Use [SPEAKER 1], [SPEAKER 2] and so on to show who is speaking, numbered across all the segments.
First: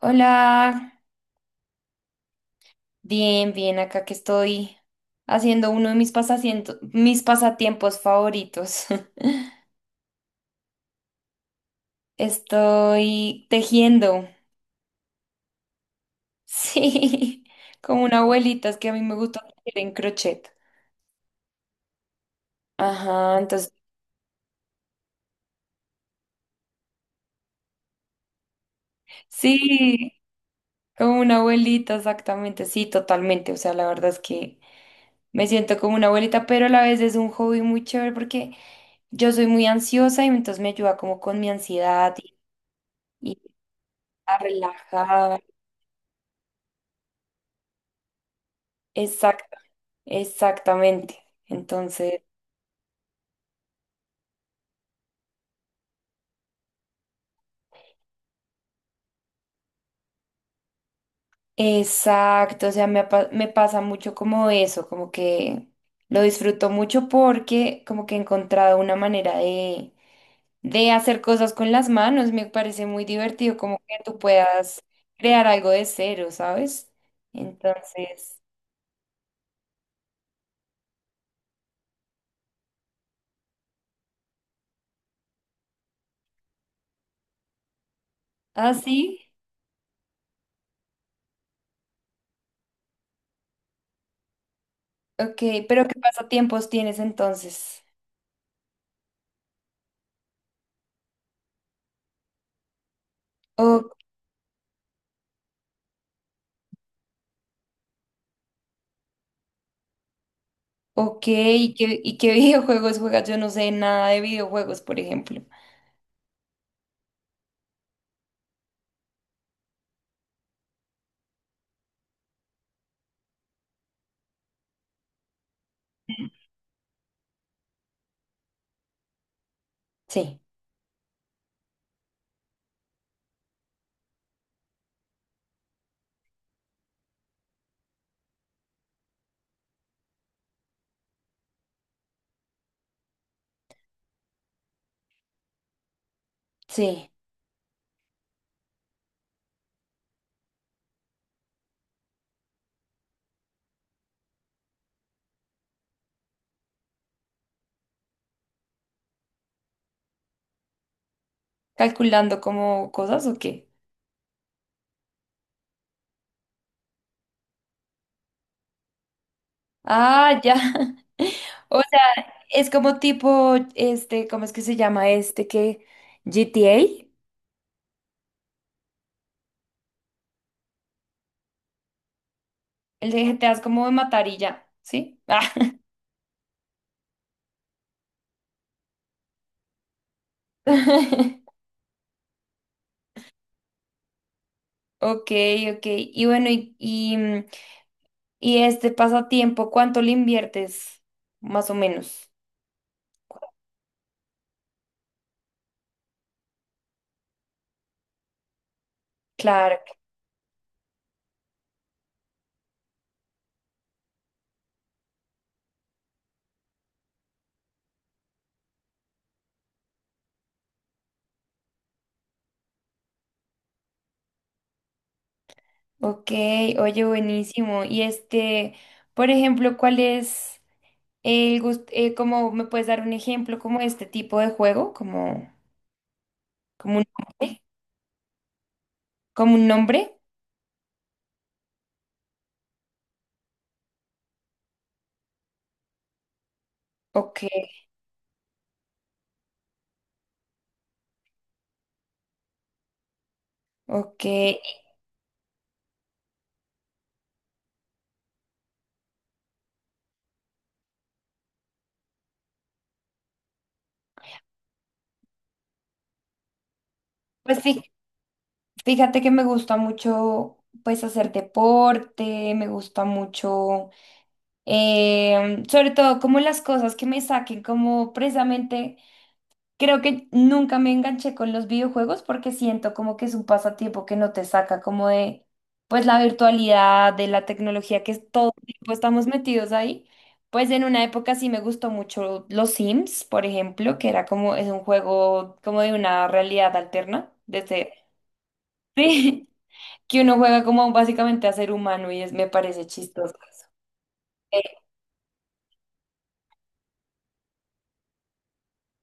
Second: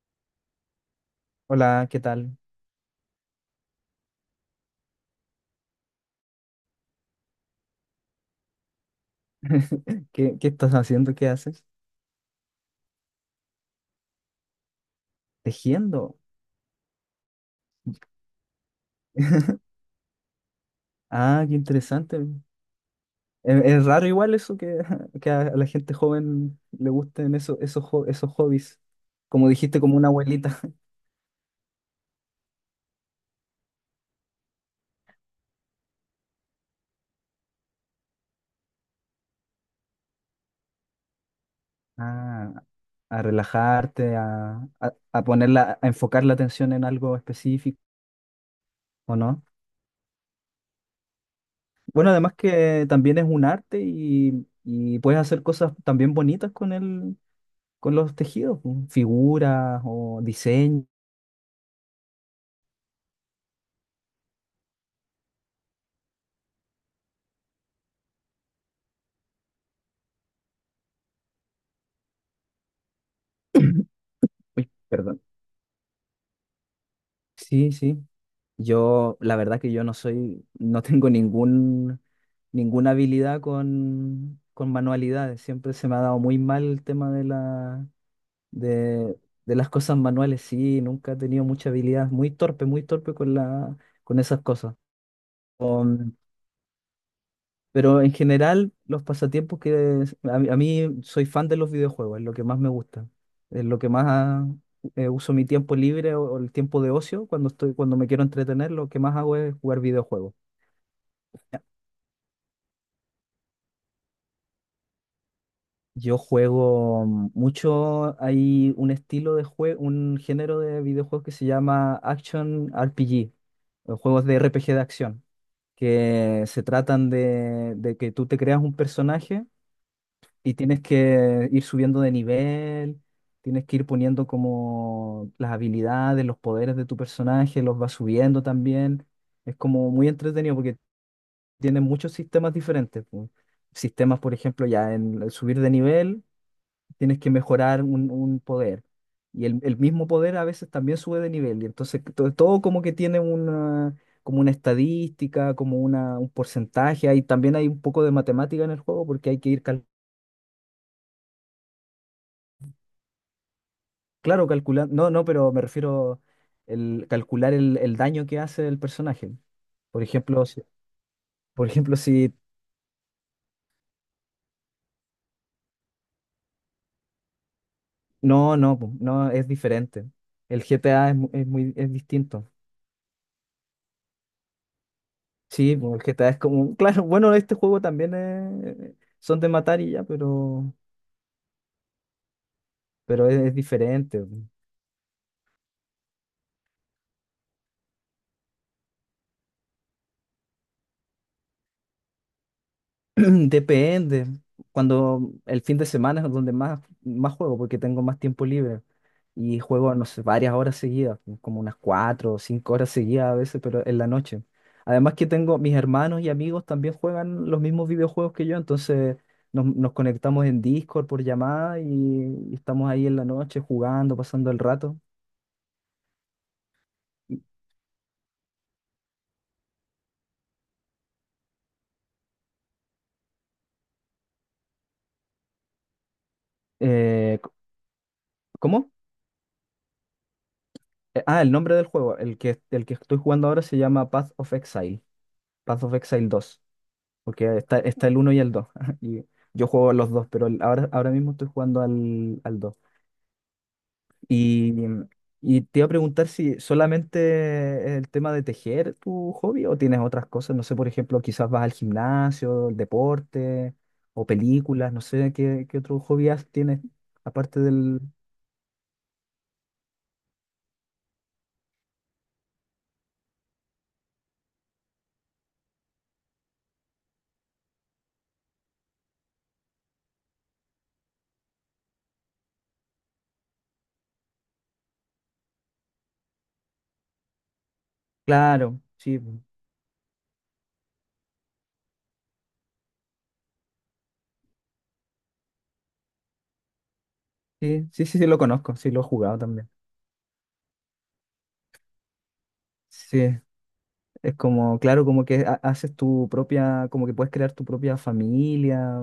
[SPEAKER 1] Hola,
[SPEAKER 2] Hola, ¿qué tal?
[SPEAKER 1] bien, bien, acá que estoy haciendo uno de mis mis pasatiempos favoritos.
[SPEAKER 2] ¿Qué estás haciendo? ¿Qué haces?
[SPEAKER 1] Estoy tejiendo,
[SPEAKER 2] Tejiendo.
[SPEAKER 1] sí, como una abuelita, es que a mí me gusta tejer en crochet.
[SPEAKER 2] Ah, qué interesante.
[SPEAKER 1] Ajá,
[SPEAKER 2] Es,
[SPEAKER 1] entonces,
[SPEAKER 2] es raro igual eso que, que a la gente joven le gusten eso, esos hobbies. Como dijiste, como una
[SPEAKER 1] sí,
[SPEAKER 2] abuelita.
[SPEAKER 1] como una abuelita, exactamente, sí, totalmente. O sea, la verdad es que me siento como una abuelita, pero a la vez es un hobby muy chévere porque yo soy muy ansiosa y entonces me ayuda como con mi ansiedad y,
[SPEAKER 2] Ah, a
[SPEAKER 1] y
[SPEAKER 2] relajarte,
[SPEAKER 1] a
[SPEAKER 2] a
[SPEAKER 1] relajar.
[SPEAKER 2] ponerla, a enfocar la atención en algo específico, ¿o no?
[SPEAKER 1] Exacto. Exactamente.
[SPEAKER 2] Bueno,
[SPEAKER 1] Entonces,
[SPEAKER 2] además que también es un arte y puedes hacer cosas también bonitas con con los tejidos, pues, figuras o diseño.
[SPEAKER 1] exacto, o sea, me pasa mucho como eso, como que lo disfruto mucho porque como que he encontrado una manera de hacer cosas con las manos, me parece muy divertido como que tú
[SPEAKER 2] Uy,
[SPEAKER 1] puedas
[SPEAKER 2] perdón.
[SPEAKER 1] crear algo de cero, ¿sabes?
[SPEAKER 2] Sí, sí.
[SPEAKER 1] Entonces,
[SPEAKER 2] Yo, la verdad que yo no soy, no tengo ninguna habilidad con manualidades. Siempre se me ha dado muy mal el tema de de,
[SPEAKER 1] así,
[SPEAKER 2] de las cosas manuales. Sí, nunca he tenido mucha habilidad. Muy torpe con la, con esas cosas.
[SPEAKER 1] ok, pero ¿qué pasatiempos tienes entonces?
[SPEAKER 2] Pero en general, los pasatiempos que a mí soy fan de los videojuegos, es lo que más me gusta, es lo que
[SPEAKER 1] O-
[SPEAKER 2] más uso mi tiempo libre o el tiempo de ocio cuando estoy, cuando me quiero entretener, lo que más hago es jugar videojuegos.
[SPEAKER 1] ok, y qué videojuegos juegas? Yo no sé nada de videojuegos, por ejemplo.
[SPEAKER 2] Yo juego mucho, hay un estilo de juego, un género de videojuegos que se llama Action RPG, o juegos de RPG de acción, que se tratan de que tú te creas un personaje.
[SPEAKER 1] Sí,
[SPEAKER 2] Y tienes que ir subiendo de nivel, tienes que ir poniendo como las habilidades, los poderes de tu personaje, los vas subiendo también. Es como muy entretenido porque tiene muchos sistemas diferentes, pues. Sistemas, por ejemplo, ya en el subir de nivel,
[SPEAKER 1] sí.
[SPEAKER 2] tienes que mejorar un poder. Y el mismo poder a veces también sube de nivel. Y entonces todo, como que tiene una, como una estadística, como una, un porcentaje. Hay, también hay un poco de matemática en el juego porque hay que ir calculando.
[SPEAKER 1] ¿Calculando como cosas o qué?
[SPEAKER 2] Claro, calcular, no, no, pero me refiero el calcular el daño que hace el personaje. Por
[SPEAKER 1] Ah,
[SPEAKER 2] ejemplo,
[SPEAKER 1] ya.
[SPEAKER 2] por
[SPEAKER 1] O
[SPEAKER 2] ejemplo,
[SPEAKER 1] sea,
[SPEAKER 2] si
[SPEAKER 1] es como tipo, ¿cómo es que se llama este que GTA?
[SPEAKER 2] no, no, po, no es diferente. El GTA es, mu- es muy es distinto.
[SPEAKER 1] El de GTA es como de matar y ya, ¿sí? Ah.
[SPEAKER 2] Sí, po, el GTA es como, claro, bueno, este juego también son de matar y ya, pero es diferente.
[SPEAKER 1] Ok, ok. Y bueno, y este pasatiempo, ¿cuánto le inviertes? Más o menos.
[SPEAKER 2] Depende. Cuando el fin de semana es donde más, más juego, porque tengo más tiempo libre. Y
[SPEAKER 1] Claro.
[SPEAKER 2] juego, no sé, varias horas seguidas, como unas cuatro o cinco horas seguidas a veces, pero en la noche. Además que tengo mis hermanos y amigos también juegan los mismos videojuegos que yo, entonces nos, nos conectamos en Discord por llamada y estamos ahí en la noche jugando, pasando el rato.
[SPEAKER 1] Ok, oye, buenísimo. Y este, por ejemplo, ¿cuál es? Como me puedes dar un ejemplo como este tipo de juego, como, como un
[SPEAKER 2] Eh, c-
[SPEAKER 1] nombre,
[SPEAKER 2] ¿Cómo?
[SPEAKER 1] como un nombre.
[SPEAKER 2] El nombre del juego, el que estoy jugando ahora se llama Path of Exile dos.
[SPEAKER 1] Ok,
[SPEAKER 2] Porque está, está el uno y el dos. Y yo juego a los dos, pero ahora, ahora mismo estoy jugando al, al dos.
[SPEAKER 1] ok.
[SPEAKER 2] Y, y te iba a preguntar si solamente el tema de tejer tu hobby o tienes otras cosas. No sé, por ejemplo, quizás vas al gimnasio, el deporte o películas. No sé qué otro tienes aparte
[SPEAKER 1] Pues fí-
[SPEAKER 2] del...
[SPEAKER 1] fíjate que me gusta mucho pues hacer deporte, me gusta mucho, sobre todo como las cosas que me saquen como precisamente. Creo que nunca me enganché con los videojuegos porque siento como que es un pasatiempo que no te saca como de pues la virtualidad, de la tecnología todo el
[SPEAKER 2] Claro,
[SPEAKER 1] tiempo
[SPEAKER 2] sí,
[SPEAKER 1] estamos metidos ahí. Pues en una época sí me gustó mucho los Sims, por ejemplo, que era como es un juego como de una realidad alterna,
[SPEAKER 2] sí,
[SPEAKER 1] desde
[SPEAKER 2] sí, sí, sí, lo conozco, sí, lo he jugado
[SPEAKER 1] sí,
[SPEAKER 2] también.
[SPEAKER 1] que uno juega como básicamente a ser humano y es me parece
[SPEAKER 2] Sí,
[SPEAKER 1] chistoso. Eso.
[SPEAKER 2] es
[SPEAKER 1] Eh,
[SPEAKER 2] como, claro, como que haces tu propia, como que puedes crear tu propia familia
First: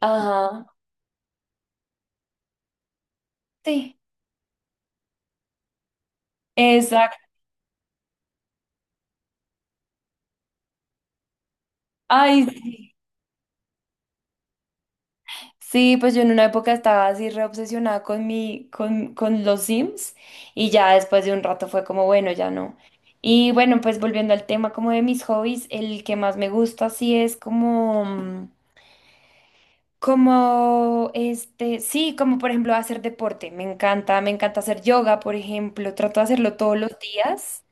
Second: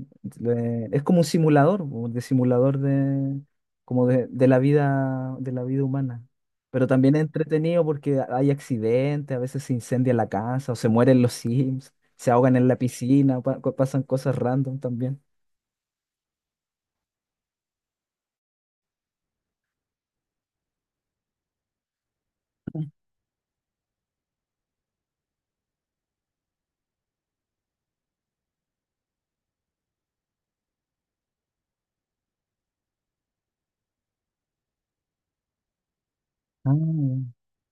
[SPEAKER 1] ajá,
[SPEAKER 2] es como un simulador, po, de simulador de,
[SPEAKER 1] sí,
[SPEAKER 2] como de la vida humana. Pero también
[SPEAKER 1] exacto.
[SPEAKER 2] es entretenido porque hay accidentes, a veces se incendia la casa o se mueren los Sims, se
[SPEAKER 1] Ay,
[SPEAKER 2] ahogan en la
[SPEAKER 1] sí.
[SPEAKER 2] piscina, pasan cosas random también.
[SPEAKER 1] Sí, pues yo en una época estaba así re obsesionada con mi, con los Sims y ya después de un rato fue como, bueno, ya no. Y bueno, pues volviendo al tema como de mis hobbies, el que más me gusta sí es como, como este, sí, como por ejemplo hacer deporte. Me encanta hacer yoga, por ejemplo. Trato de hacerlo todos los
[SPEAKER 2] Ah.
[SPEAKER 1] días,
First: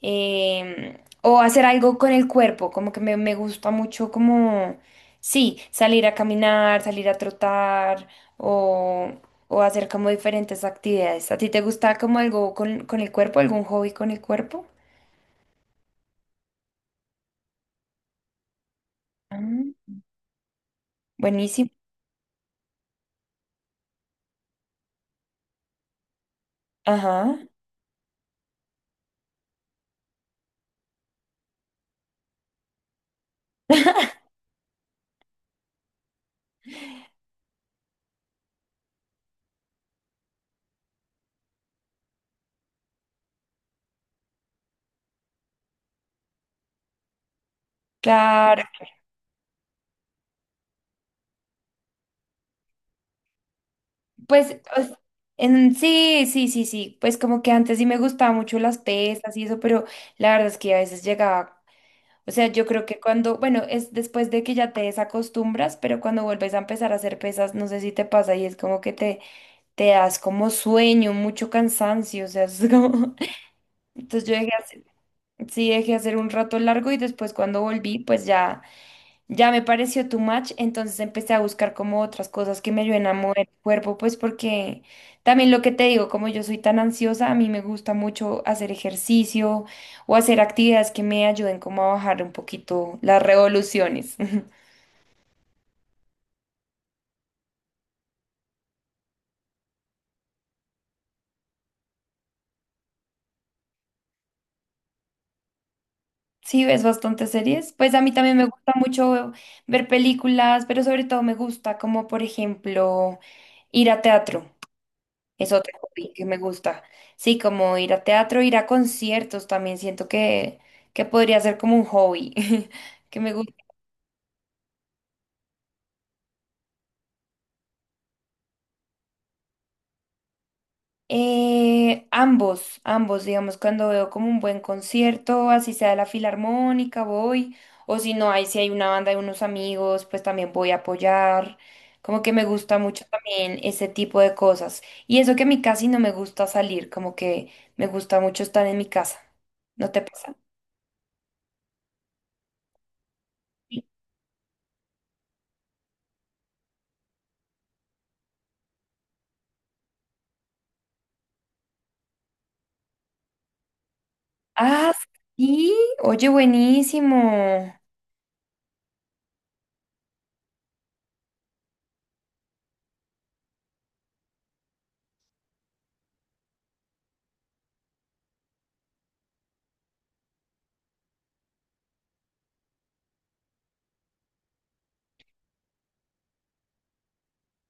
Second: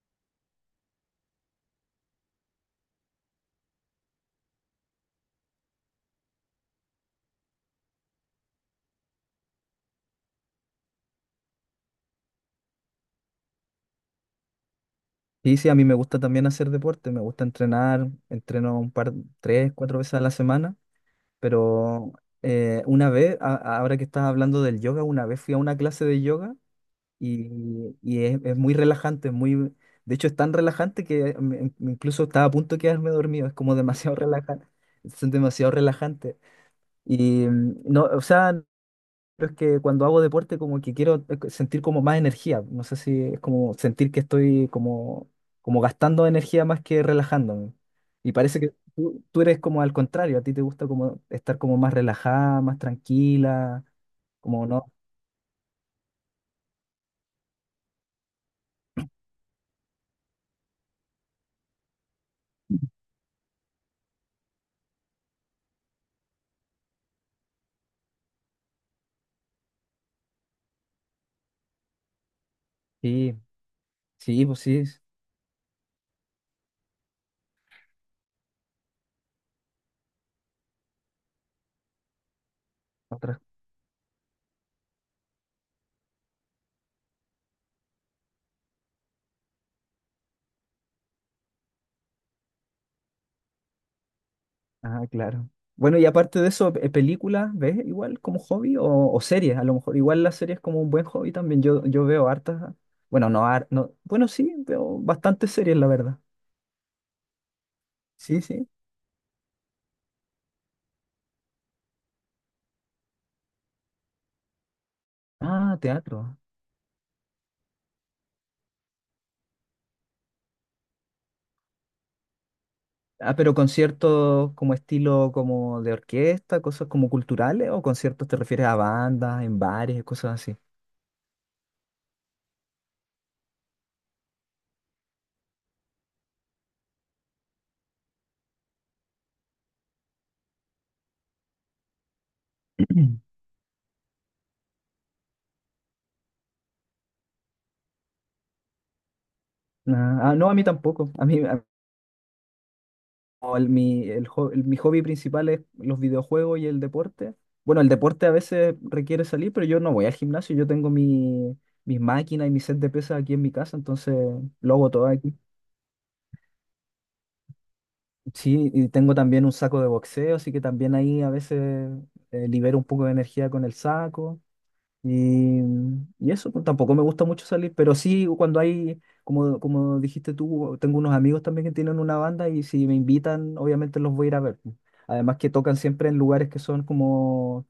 [SPEAKER 1] em, o hacer algo con el cuerpo, como que me gusta mucho como, sí, salir a caminar, salir a trotar o, o hacer como diferentes actividades. ¿A ti te gusta como algo con el cuerpo, algún hobby con el cuerpo?
[SPEAKER 2] Sí, sí, a mí me gusta también hacer deporte, me gusta entrenar, entreno un par,
[SPEAKER 1] Ah,
[SPEAKER 2] tres, cuatro veces a la semana,
[SPEAKER 1] buenísimo.
[SPEAKER 2] pero una vez, ahora que estás hablando del yoga, una vez fui a una clase de yoga
[SPEAKER 1] Ajá.
[SPEAKER 2] y es muy relajante, es muy, de hecho es tan relajante que me incluso estaba a punto de quedarme dormido, es como demasiado relajante, son demasiado relajantes. Y no, o sea, no, pero es que cuando hago deporte como que quiero sentir como más energía, no sé si es como sentir que estoy como, como gastando energía más que relajándome. Y parece
[SPEAKER 1] Claro,
[SPEAKER 2] que tú eres como al contrario, a ti te gusta como estar como más relajada, más tranquila,
[SPEAKER 1] pues
[SPEAKER 2] como
[SPEAKER 1] o
[SPEAKER 2] no.
[SPEAKER 1] s- en, sí, sí, sí, sí, pues como que antes sí me gustaba mucho las pesas y eso, pero la verdad es que a veces llegaba. O sea, yo creo que cuando, bueno, es después de que ya te desacostumbras, pero cuando vuelves a empezar a hacer pesas, no sé si te pasa y es como que te das como sueño, mucho cansancio, o sea, es como...
[SPEAKER 2] Sí,
[SPEAKER 1] Entonces yo
[SPEAKER 2] sí,
[SPEAKER 1] dejé,
[SPEAKER 2] pues
[SPEAKER 1] hace-
[SPEAKER 2] sí.
[SPEAKER 1] sí dejé hacer un rato largo y después cuando volví, pues... Ya Ya me pareció too much, entonces empecé a buscar como otras cosas que me ayuden a mover el cuerpo, pues porque también lo que te digo, como yo soy tan ansiosa, a mí me gusta mucho hacer ejercicio o hacer actividades que me ayuden como a bajar un poquito las revoluciones.
[SPEAKER 2] Ah, claro. Bueno, y aparte de eso, ¿películas ves igual como hobby o series? A lo mejor igual las series como un buen hobby también. Yo veo hartas, bueno, no, bueno, sí, veo bastantes series, la verdad.
[SPEAKER 1] Sí, ves bastantes series. Pues a mí también
[SPEAKER 2] Sí,
[SPEAKER 1] me
[SPEAKER 2] sí.
[SPEAKER 1] gusta mucho ver películas, pero sobre todo me gusta como, por ejemplo, ir a teatro. Es otro
[SPEAKER 2] Ah,
[SPEAKER 1] hobby que me
[SPEAKER 2] teatro.
[SPEAKER 1] gusta. Sí, como ir a teatro, ir a conciertos también siento que podría ser como un hobby que me
[SPEAKER 2] Ah,
[SPEAKER 1] gusta.
[SPEAKER 2] pero conciertos como estilo como de orquesta, cosas como culturales o conciertos te refieres a bandas, en bares, cosas así.
[SPEAKER 1] Ambos, ambos, digamos, cuando veo como un buen concierto, así sea de la filarmónica, voy, o si no hay, si hay una banda de unos amigos, pues también voy a apoyar. Como que me gusta mucho también ese tipo de cosas. Y eso que a mí casi no me gusta salir, como que me gusta mucho estar en mi casa. ¿No te
[SPEAKER 2] Ah,
[SPEAKER 1] pasa?
[SPEAKER 2] ah, no, a mí tampoco. A mí, como el- mi, el ho- el- mi hobby principal es los videojuegos y el deporte. Bueno, el deporte a veces requiere salir, pero yo no voy al gimnasio, yo tengo mi, mis máquinas y mi set de pesas aquí en mi casa, entonces lo hago
[SPEAKER 1] Ah,
[SPEAKER 2] todo aquí.
[SPEAKER 1] sí, oye, buenísimo.
[SPEAKER 2] Sí, y tengo también un saco de boxeo, así que también ahí a veces libero un poco de energía con el saco. Y, y eso, pues, tampoco me gusta mucho salir, pero sí cuando hay, como, como dijiste tú, tengo unos amigos también que tienen una banda y si me invitan, obviamente los voy a ir a ver, pues. Además que tocan siempre en lugares que son como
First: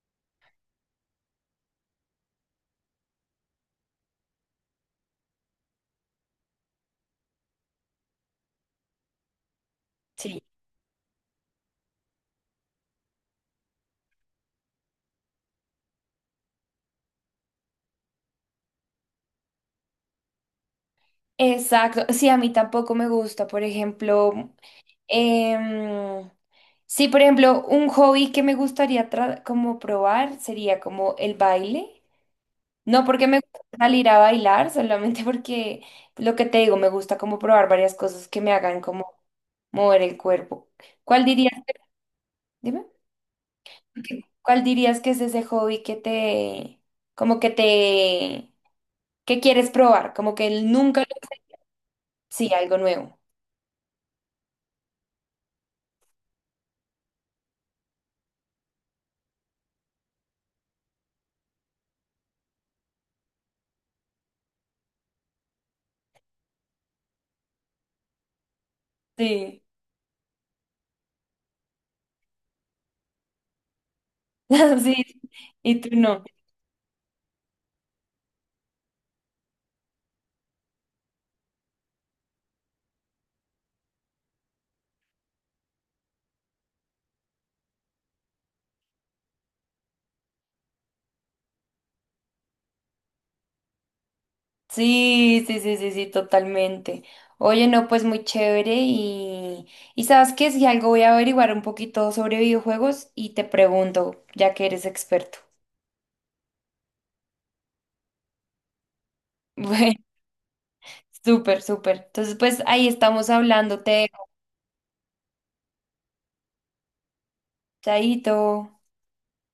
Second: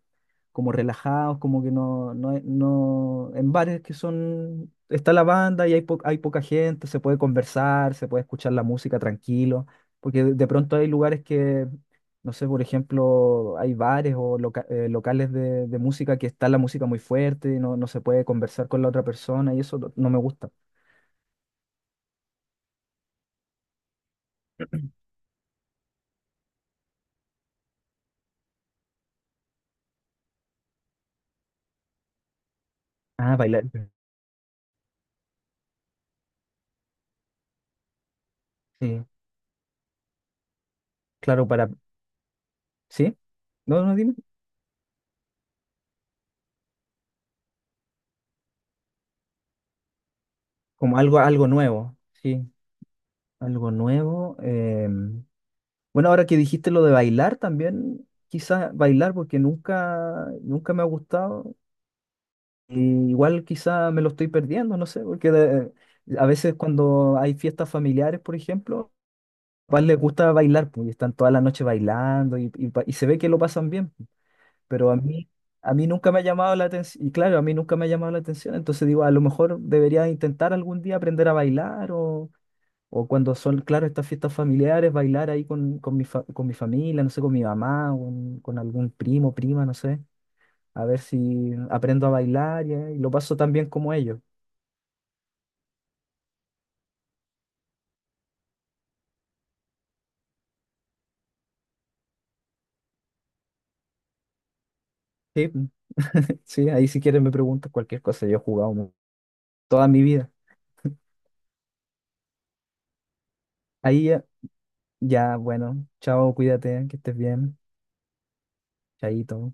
[SPEAKER 2] como relajados, como que no, en bares que son, está la banda y hay, hay poca gente, se puede conversar, se puede escuchar la música tranquilo, porque
[SPEAKER 1] Sí.
[SPEAKER 2] de pronto hay lugares que, no sé, por ejemplo, hay bares o locales de música que está la música muy fuerte y no, no se puede conversar con la otra persona y eso no, no me gusta.
[SPEAKER 1] Exacto, sí, a mí tampoco me gusta, por ejemplo, em, sí, por ejemplo, un hobby que me gustaría como probar sería como el baile. No porque
[SPEAKER 2] Ah,
[SPEAKER 1] me gusta
[SPEAKER 2] bailar.
[SPEAKER 1] salir a bailar, solamente porque lo que te digo, me gusta como probar varias cosas que me hagan como
[SPEAKER 2] Sí,
[SPEAKER 1] mover el cuerpo. ¿Cuál
[SPEAKER 2] claro,
[SPEAKER 1] dirías
[SPEAKER 2] para,
[SPEAKER 1] que, dime,
[SPEAKER 2] ¿sí? No, no, dime.
[SPEAKER 1] ¿qué- cuál dirías que es ese hobby que te, como que te ¿qué quieres probar? Como que él
[SPEAKER 2] Como
[SPEAKER 1] nunca lo
[SPEAKER 2] algo,
[SPEAKER 1] hace.
[SPEAKER 2] algo nuevo, sí,
[SPEAKER 1] Sí, algo nuevo.
[SPEAKER 2] algo nuevo. Bueno, ahora que dijiste lo de bailar también, quizás bailar porque nunca, nunca me ha gustado. Y igual quizás me lo estoy perdiendo, no sé, a veces cuando hay fiestas familiares, por ejemplo,
[SPEAKER 1] Sí,
[SPEAKER 2] a papás les gusta bailar, pues, y están toda la noche bailando y, y se ve que lo pasan bien, pero
[SPEAKER 1] sí.
[SPEAKER 2] a
[SPEAKER 1] Y
[SPEAKER 2] mí
[SPEAKER 1] tú
[SPEAKER 2] nunca me ha
[SPEAKER 1] no.
[SPEAKER 2] llamado la atención, y claro, a mí nunca me ha llamado la atención, entonces digo, a lo mejor debería intentar algún día aprender a bailar o cuando son, claro, estas fiestas familiares, bailar ahí con mi con mi familia, no sé, con mi mamá, con algún primo, prima, no sé, a ver si aprendo a bailar y lo paso tan bien como ellos.
[SPEAKER 1] Sí, sí, sí, sí, sí, totalmente. Oye, no, pues muy chévere y sabes qué, si algo voy a averiguar un poquito sobre videojuegos y te pregunto, ya que eres experto.
[SPEAKER 2] Sí, sí, ahí si quieres me preguntas cualquier cosa, yo he jugado toda
[SPEAKER 1] Bueno,
[SPEAKER 2] mi vida.
[SPEAKER 1] súper, súper. Entonces, pues ahí estamos hablando, te
[SPEAKER 2] Ahí ya,
[SPEAKER 1] dejo.
[SPEAKER 2] ya, bueno, chao, cuídate, que estés bien,
[SPEAKER 1] Chaito.
[SPEAKER 2] chaito.